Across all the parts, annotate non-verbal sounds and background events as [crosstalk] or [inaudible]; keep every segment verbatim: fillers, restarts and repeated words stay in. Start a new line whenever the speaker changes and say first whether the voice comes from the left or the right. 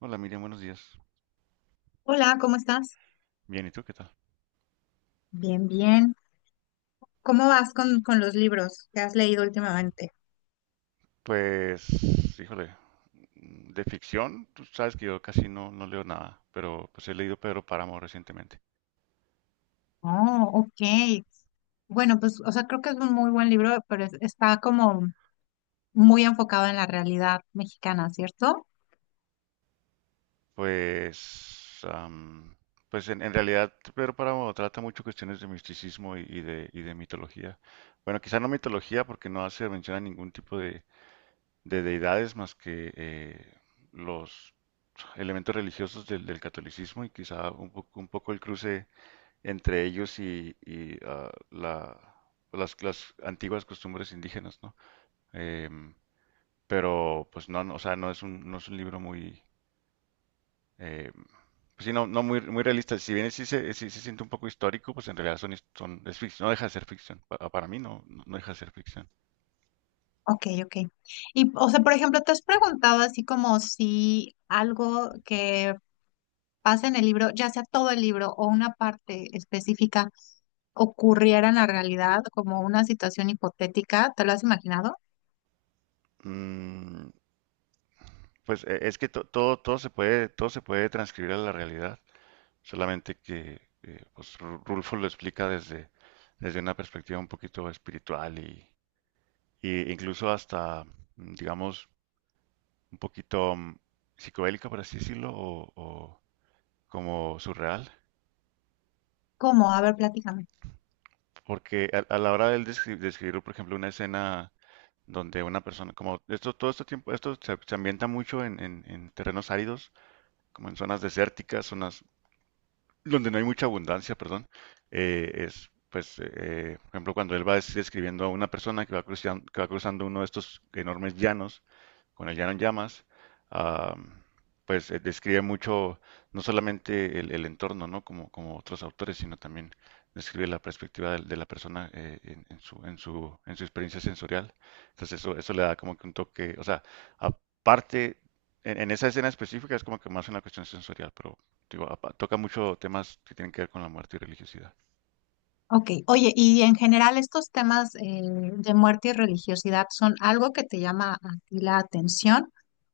right: Hola Miriam, buenos días.
left: Hola, ¿cómo estás?
right: Bien, ¿y tú qué tal?
left: Bien, bien. ¿Cómo vas con, con los libros que has leído últimamente?
right: Pues, híjole, mm, de ficción, tú sabes que yo casi no, no leo nada, pero pues he leído Pedro Páramo recientemente.
left: Oh, ok. Bueno, pues, o sea, creo que es un muy buen libro, pero es- está como muy enfocado en la realidad mexicana, ¿cierto?
right: Pues, am, pues en, en realidad Pedro Páramo trata mucho cuestiones de misticismo y, y de, y de mitología. Bueno, quizá no mitología porque no hace mención a ningún tipo de, de deidades más que eh, los elementos religiosos del, del catolicismo y quizá un poco, un poco el cruce entre ellos y, y, ah, la, las, las antiguas costumbres indígenas, ¿no? Em, pero pues no, no, o sea, no es un, no es un libro muy, eh, pues sí, no, no muy, muy realista. Si bien sí se, sí se siente un poco histórico, pues en realidad son, his- son, es ficción, no deja de ser ficción. Pa- Para mí, no, no no deja de ser ficción.
left: Ok, ok. Y, o sea, por ejemplo, ¿te has preguntado así como si algo que pasa en el libro, ya sea todo el libro o una parte específica, ocurriera en la realidad, como una situación hipotética? ¿Te lo has imaginado?
right: Mm, pues eh, es que to- todo, todo se puede, todo se puede transcribir a la realidad, solamente que eh, pues, Ru- Rulfo lo explica desde, desde una perspectiva un poquito espiritual y, e incluso hasta, mm, digamos, un poquito mm, psicodélica, por así decirlo, o, o como surreal.
left: ¿Cómo? A ver, platícame.
right: Porque a, a la hora del descri- describir, por ejemplo, una escena donde una persona, como esto, todo este tiempo, esto se, se ambienta mucho en, en- en terrenos áridos, como en zonas desérticas, zonas donde no hay mucha abundancia, perdón, eh, es, pues, eh, por ejemplo, cuando él va des- describiendo a una persona que va cruzando, que va cruzando uno de estos enormes llanos, con el llano en llamas, ah, pues eh, describe mucho, no solamente el, el entorno, ¿no? Como, como otros autores, sino también describe la perspectiva de, de la persona eh, en, en su, en su, en su experiencia sensorial. Entonces eso, eso le da como que un toque, o sea, aparte, en, en esa escena específica es como que más una cuestión sensorial, pero digo, apa- toca mucho temas que tienen que ver con la muerte y religiosidad.
left: Ok, oye, y en general estos temas eh, de muerte y religiosidad son algo que te llama a ti la atención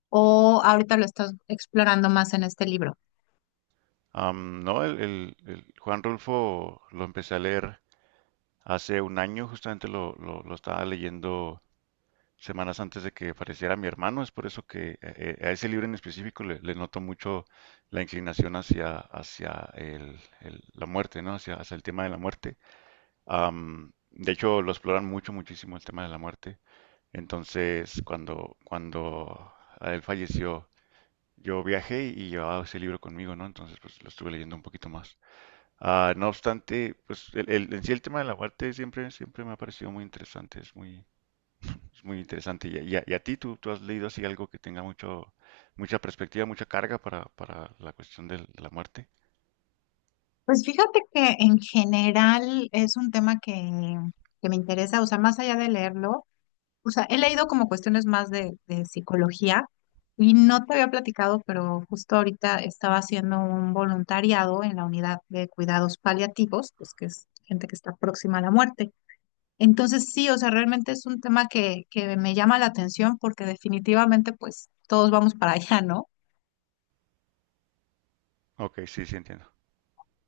left: o ahorita lo estás explorando más en este libro.
right: Am, no, el, el- el Juan Rulfo lo empecé a leer hace un año, justamente lo, lo- lo estaba leyendo semanas antes de que falleciera mi hermano, es por eso que eh, eh, a ese libro en específico le, le noto mucho la inclinación hacia, hacia el- el- la muerte, ¿no? Hacia, hacia el tema de la muerte. Am, de hecho, lo exploran mucho, muchísimo el tema de la muerte. Entonces, cuando, cuando él falleció, yo viajé y llevaba ese libro conmigo, ¿no? Entonces, pues lo estuve leyendo un poquito más. Ah, no obstante, pues el, el- en sí el tema de la muerte siempre, siempre me ha parecido muy interesante, es muy, es muy interesante. Y, a, y a- y a ti, ¿tú, tú has leído así algo que tenga mucho, mucha perspectiva, mucha carga para, para la cuestión del- de la muerte?
left: Pues fíjate que en general es un tema que, que me interesa, o sea, más allá de leerlo, o sea, he leído como cuestiones más de, de psicología y no te había platicado, pero justo ahorita estaba haciendo un voluntariado en la unidad de cuidados paliativos, pues que es gente que está próxima a la muerte. Entonces sí, o sea, realmente es un tema que, que me llama la atención porque definitivamente pues todos vamos para allá, ¿no?
right: Ok, sí, sí entiendo.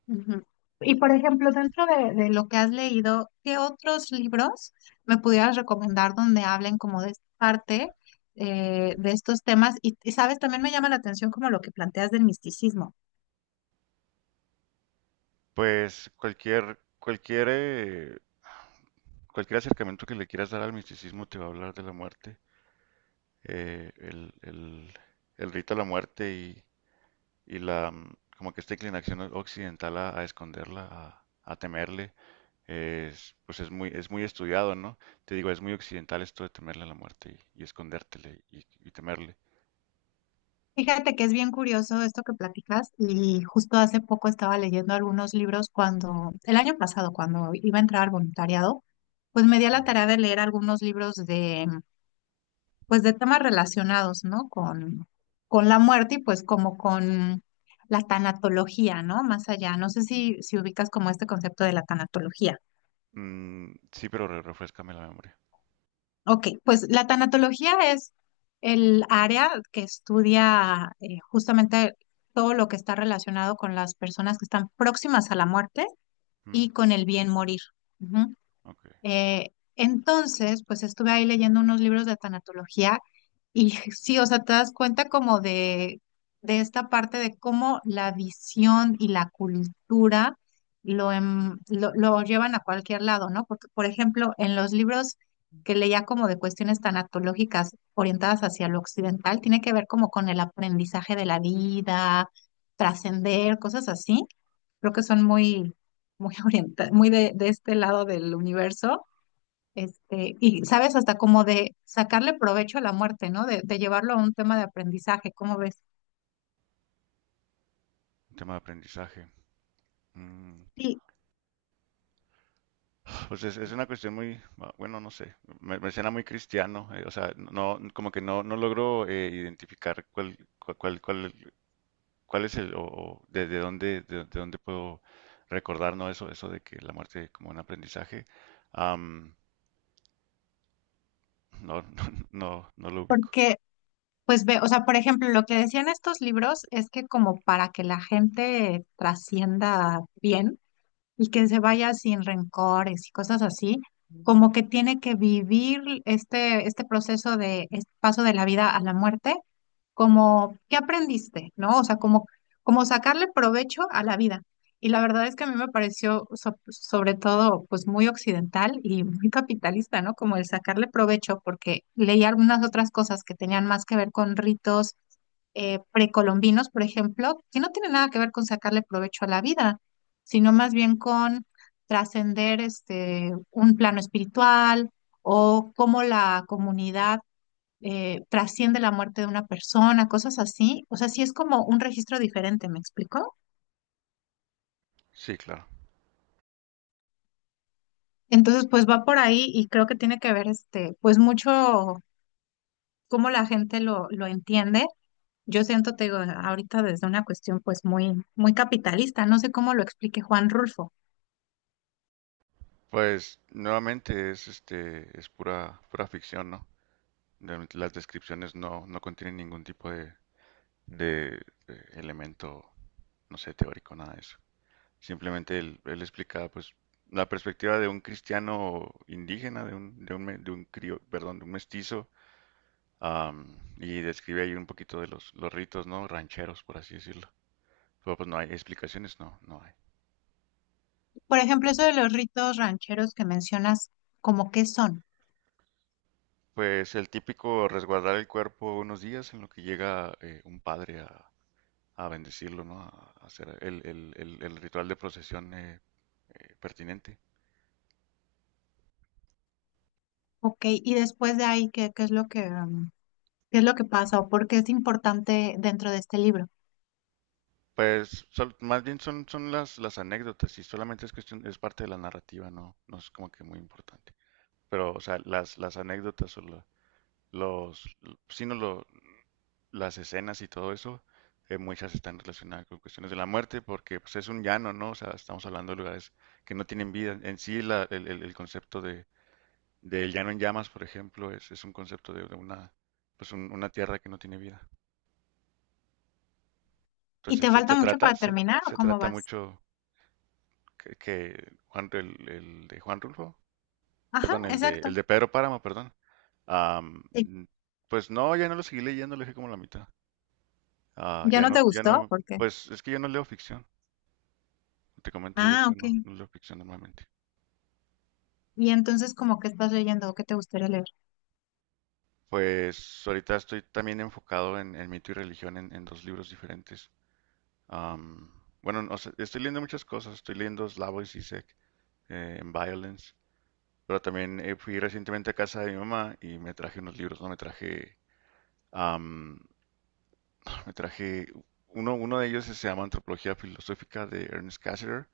left: Ujú. Y por ejemplo, dentro de, de lo que has leído, ¿qué otros libros me pudieras recomendar donde hablen como de esta parte, eh, de estos temas? Y, y, sabes, también me llama la atención como lo que planteas del misticismo.
right: Pues cualquier, cualquier, eh, cualquier acercamiento que le quieras dar al misticismo te va a hablar de la muerte, eh, el, el, el rito a la muerte y la mm, como que esta inclinación occidental a, a esconderla, a, a temerle, es, pues es muy, es muy estudiado, ¿no? Te digo, es muy occidental esto de temerle a la muerte y, y escondértele y, y temerle.
left: Fíjate que es bien curioso esto que platicas y justo hace poco estaba leyendo algunos libros cuando, el año pasado, cuando iba a entrar al voluntariado, pues me di a la
right: Ujú.
left: tarea de leer algunos libros de, pues de temas relacionados, ¿no? Con, con la muerte y pues como con la tanatología, ¿no? Más allá. No sé si, si ubicas como este concepto de la tanatología.
right: Mm, sí, pero re- refréscame la memoria.
left: Ok, pues la tanatología es el área que estudia eh, justamente todo lo que está relacionado con las personas que están próximas a la muerte y
right: Mm,
left: con el bien morir. Ujú.
right: ok.
left: Eh, entonces, pues estuve ahí leyendo unos libros de tanatología y [laughs] sí, o sea, te das cuenta como de, de esta parte de cómo la visión y la cultura lo, em- lo, lo llevan a cualquier lado, ¿no? Porque, por ejemplo, en los libros que leía como de cuestiones tanatológicas orientadas hacia lo occidental, tiene que ver como con el aprendizaje de la vida, trascender, cosas así. Creo que son muy, muy [laughs] orienta- muy de de este lado del universo. Este, y sabes, hasta como de sacarle provecho a la muerte, ¿no? De, de llevarlo a un tema de aprendizaje, ¿cómo ves?
right: Un tema de aprendizaje. Mm,
left: Sí.
right: pues es, es una cuestión muy, ah, bueno, no sé, me, me suena muy cristiano, eh, o sea, no, como que no, no logro eh, identificar cuál, cuál, cuál, cuál ¿cuál es el, o, o de, de dónde, de, de dónde puedo recordar, ¿no? Eso, eso de que la muerte como un aprendizaje. Am, no, [laughs] no, no, no lo ubico.
left: Porque, pues ve, o sea, por ejemplo, lo que decían estos libros es que como para que la gente trascienda bien, y que se vaya sin rencores y cosas así, como que tiene que vivir este, este proceso de este paso de la vida a la muerte, como, ¿qué aprendiste? ¿No? O sea, como, como sacarle provecho a la vida. Y la verdad es que a mí me pareció so- sobre todo pues muy occidental y muy capitalista, ¿no? Como el sacarle provecho, porque leí algunas otras cosas que tenían más que ver con ritos eh, precolombinos, por ejemplo, que no tienen nada que ver con sacarle provecho a la vida sino más bien con trascender este, un plano espiritual o cómo la comunidad eh, trasciende la muerte de una persona, cosas así. O sea, sí es como un registro diferente, ¿me explico?
right: Sí, claro.
left: Entonces, pues va por ahí y creo que tiene que ver este, pues mucho cómo la gente lo, lo entiende. Yo siento, te digo, ahorita desde una cuestión pues muy, muy capitalista, no sé cómo lo explique Juan Rulfo.
right: Pues nuevamente es este, es pura, pura ficción, ¿no? Realmente las descripciones no, no contienen ningún tipo de, de, eh, elemento, no sé, teórico, nada de eso. Simplemente él, él explica, pues, la perspectiva de un cristiano indígena, de un, de un, me- de un crio- perdón, de un mestizo. Am, y describe ahí un poquito de los, los ritos, ¿no? Rancheros, por así decirlo. Pero pues no hay explicaciones, no, no hay.
left: Por ejemplo, eso de los ritos rancheros que mencionas, ¿cómo qué son?
right: Pues el típico resguardar el cuerpo unos días en lo que llega eh, un padre a, a bendecirlo, ¿no? A hacer el, el- el- el ritual de procesión eh, eh, pertinente.
left: Ok, y después de ahí, ¿qué, qué es lo que, um, qué es lo que pasa o por qué es importante dentro de este libro?
right: Pues sol- más bien son, son las, las anécdotas y solamente es cuestión, es parte de la narrativa, ¿no? No es como que muy importante. Pero, o sea, las, las anécdotas o la- los, l- sí, no, lo, las escenas y todo eso, eh, muchas están relacionadas con cuestiones de la muerte, porque pues, es un llano, ¿no? O sea, estamos hablando de lugares que no tienen vida. En sí, la- el, el- el concepto de, del llano en llamas, por ejemplo, es, es un concepto de, de una, pues, un- una tierra que no tiene vida.
left: ¿Y
right: Entonces,
left: te
right: se,
left: falta
right: se
left: mucho
right: trata,
left: para
right: se,
left: terminar o
right: se
left: cómo
right: trata
left: vas?
right: mucho que, que Juan, el, el de Juan Rulfo,
left: Ajá,
right: perdón, el de,
left: exacto.
right: el de Pedro Páramo, perdón. Am,
left: Sí.
right: mm, pues no, ya no lo seguí leyendo, lo dejé como la mitad. Ah,
left: ¿Ya
right: ya
left: no te
right: no, ya
left: gustó?
right: no,
left: ¿Por qué?
right: pues es que yo no leo ficción. Te comento, yo,
left: Ah,
right: yo
left: ok.
right: no, no leo ficción normalmente.
left: Y entonces, ¿como que estás leyendo o qué te gustaría leer?
right: Pues ahorita estoy también enfocado en, en mito y religión en, en dos libros diferentes. Am, bueno, no sé, estoy leyendo muchas cosas. Estoy leyendo Slavoj Zizek eh, en Violence, pero también eh, fui recientemente a casa de mi mamá y me traje unos libros, ¿no? Me traje, am, [sniffs] [smacks lips] me traje, uno, uno de ellos se llama Antropología Filosófica de Ernest Cassirer.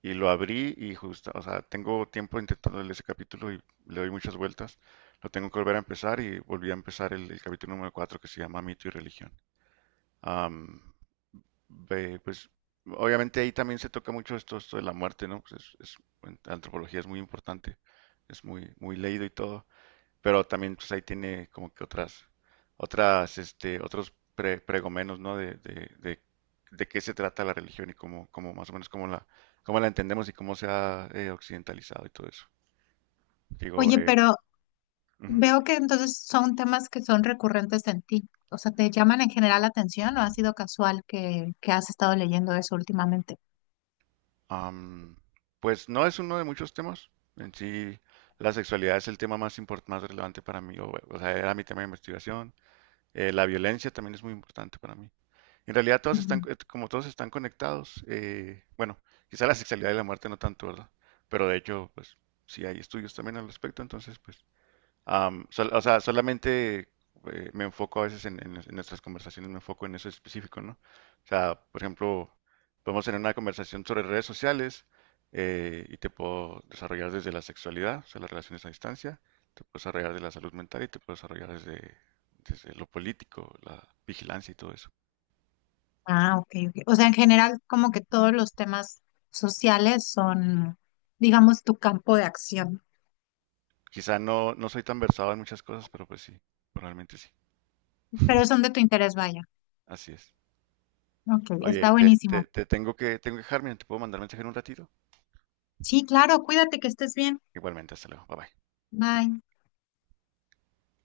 right: Y lo abrí y justo, o sea, tengo tiempo intentando leer ese capítulo y le doy muchas vueltas. Lo tengo que volver a empezar y volví a empezar el, el capítulo número cuatro que se llama Mito y Religión. Am, ve, pues obviamente ahí también se toca mucho esto, esto de la muerte, ¿no? Pues es, es- en antropología es muy importante, es muy, muy leído y todo, pero también pues ahí tiene como que otras, otras, este, otros pre- pregomenos, ¿no? De, de, de, de qué se trata la religión y cómo, cómo más o menos cómo la, cómo la entendemos y cómo se ha eh, occidentalizado y todo eso. Digo,
left: Oye,
right: eh,
left: pero
right: ujú.
left: veo que entonces son temas que son recurrentes en ti. O sea, ¿te llaman en general la atención o ha sido casual que, que has estado leyendo eso últimamente?
right: Am, pues no es uno de muchos temas. En sí, la sexualidad es el tema más import- más relevante para mí, o, o sea, era mi tema de investigación. Eh, la violencia también es muy importante para mí. En realidad todas están, eh, como todos están conectados, eh, bueno, quizá la sexualidad y la muerte no tanto, ¿verdad? Pero de hecho, pues sí hay estudios también al respecto, entonces pues, am, sol- o sea, solamente eh, me enfoco a veces en, en- en nuestras conversaciones, me enfoco en eso específico, ¿no? O sea, por ejemplo, podemos tener una conversación sobre redes sociales eh, y te puedo desarrollar desde la sexualidad, o sea, las relaciones a distancia, te puedo desarrollar de la salud mental y te puedo desarrollar desde, desde lo político, la vigilancia y todo eso.
left: Ah, ok, ok. O sea, en general, como que todos los temas sociales son, digamos, tu campo de acción,
right: Quizá no, no soy tan versado en muchas cosas, pero pues sí, realmente sí.
left: pero
right: [laughs]
left: son de tu interés, vaya.
right: Así es.
left: Ok,
right: Oye,
left: está
right: te, te,
left: buenísimo.
right: te tengo que, tengo que dejar, mira, te puedo mandar mensaje en un ratito.
left: Sí, claro, cuídate, que estés bien.
right: Igualmente, hasta luego. Bye bye.
left: Bye.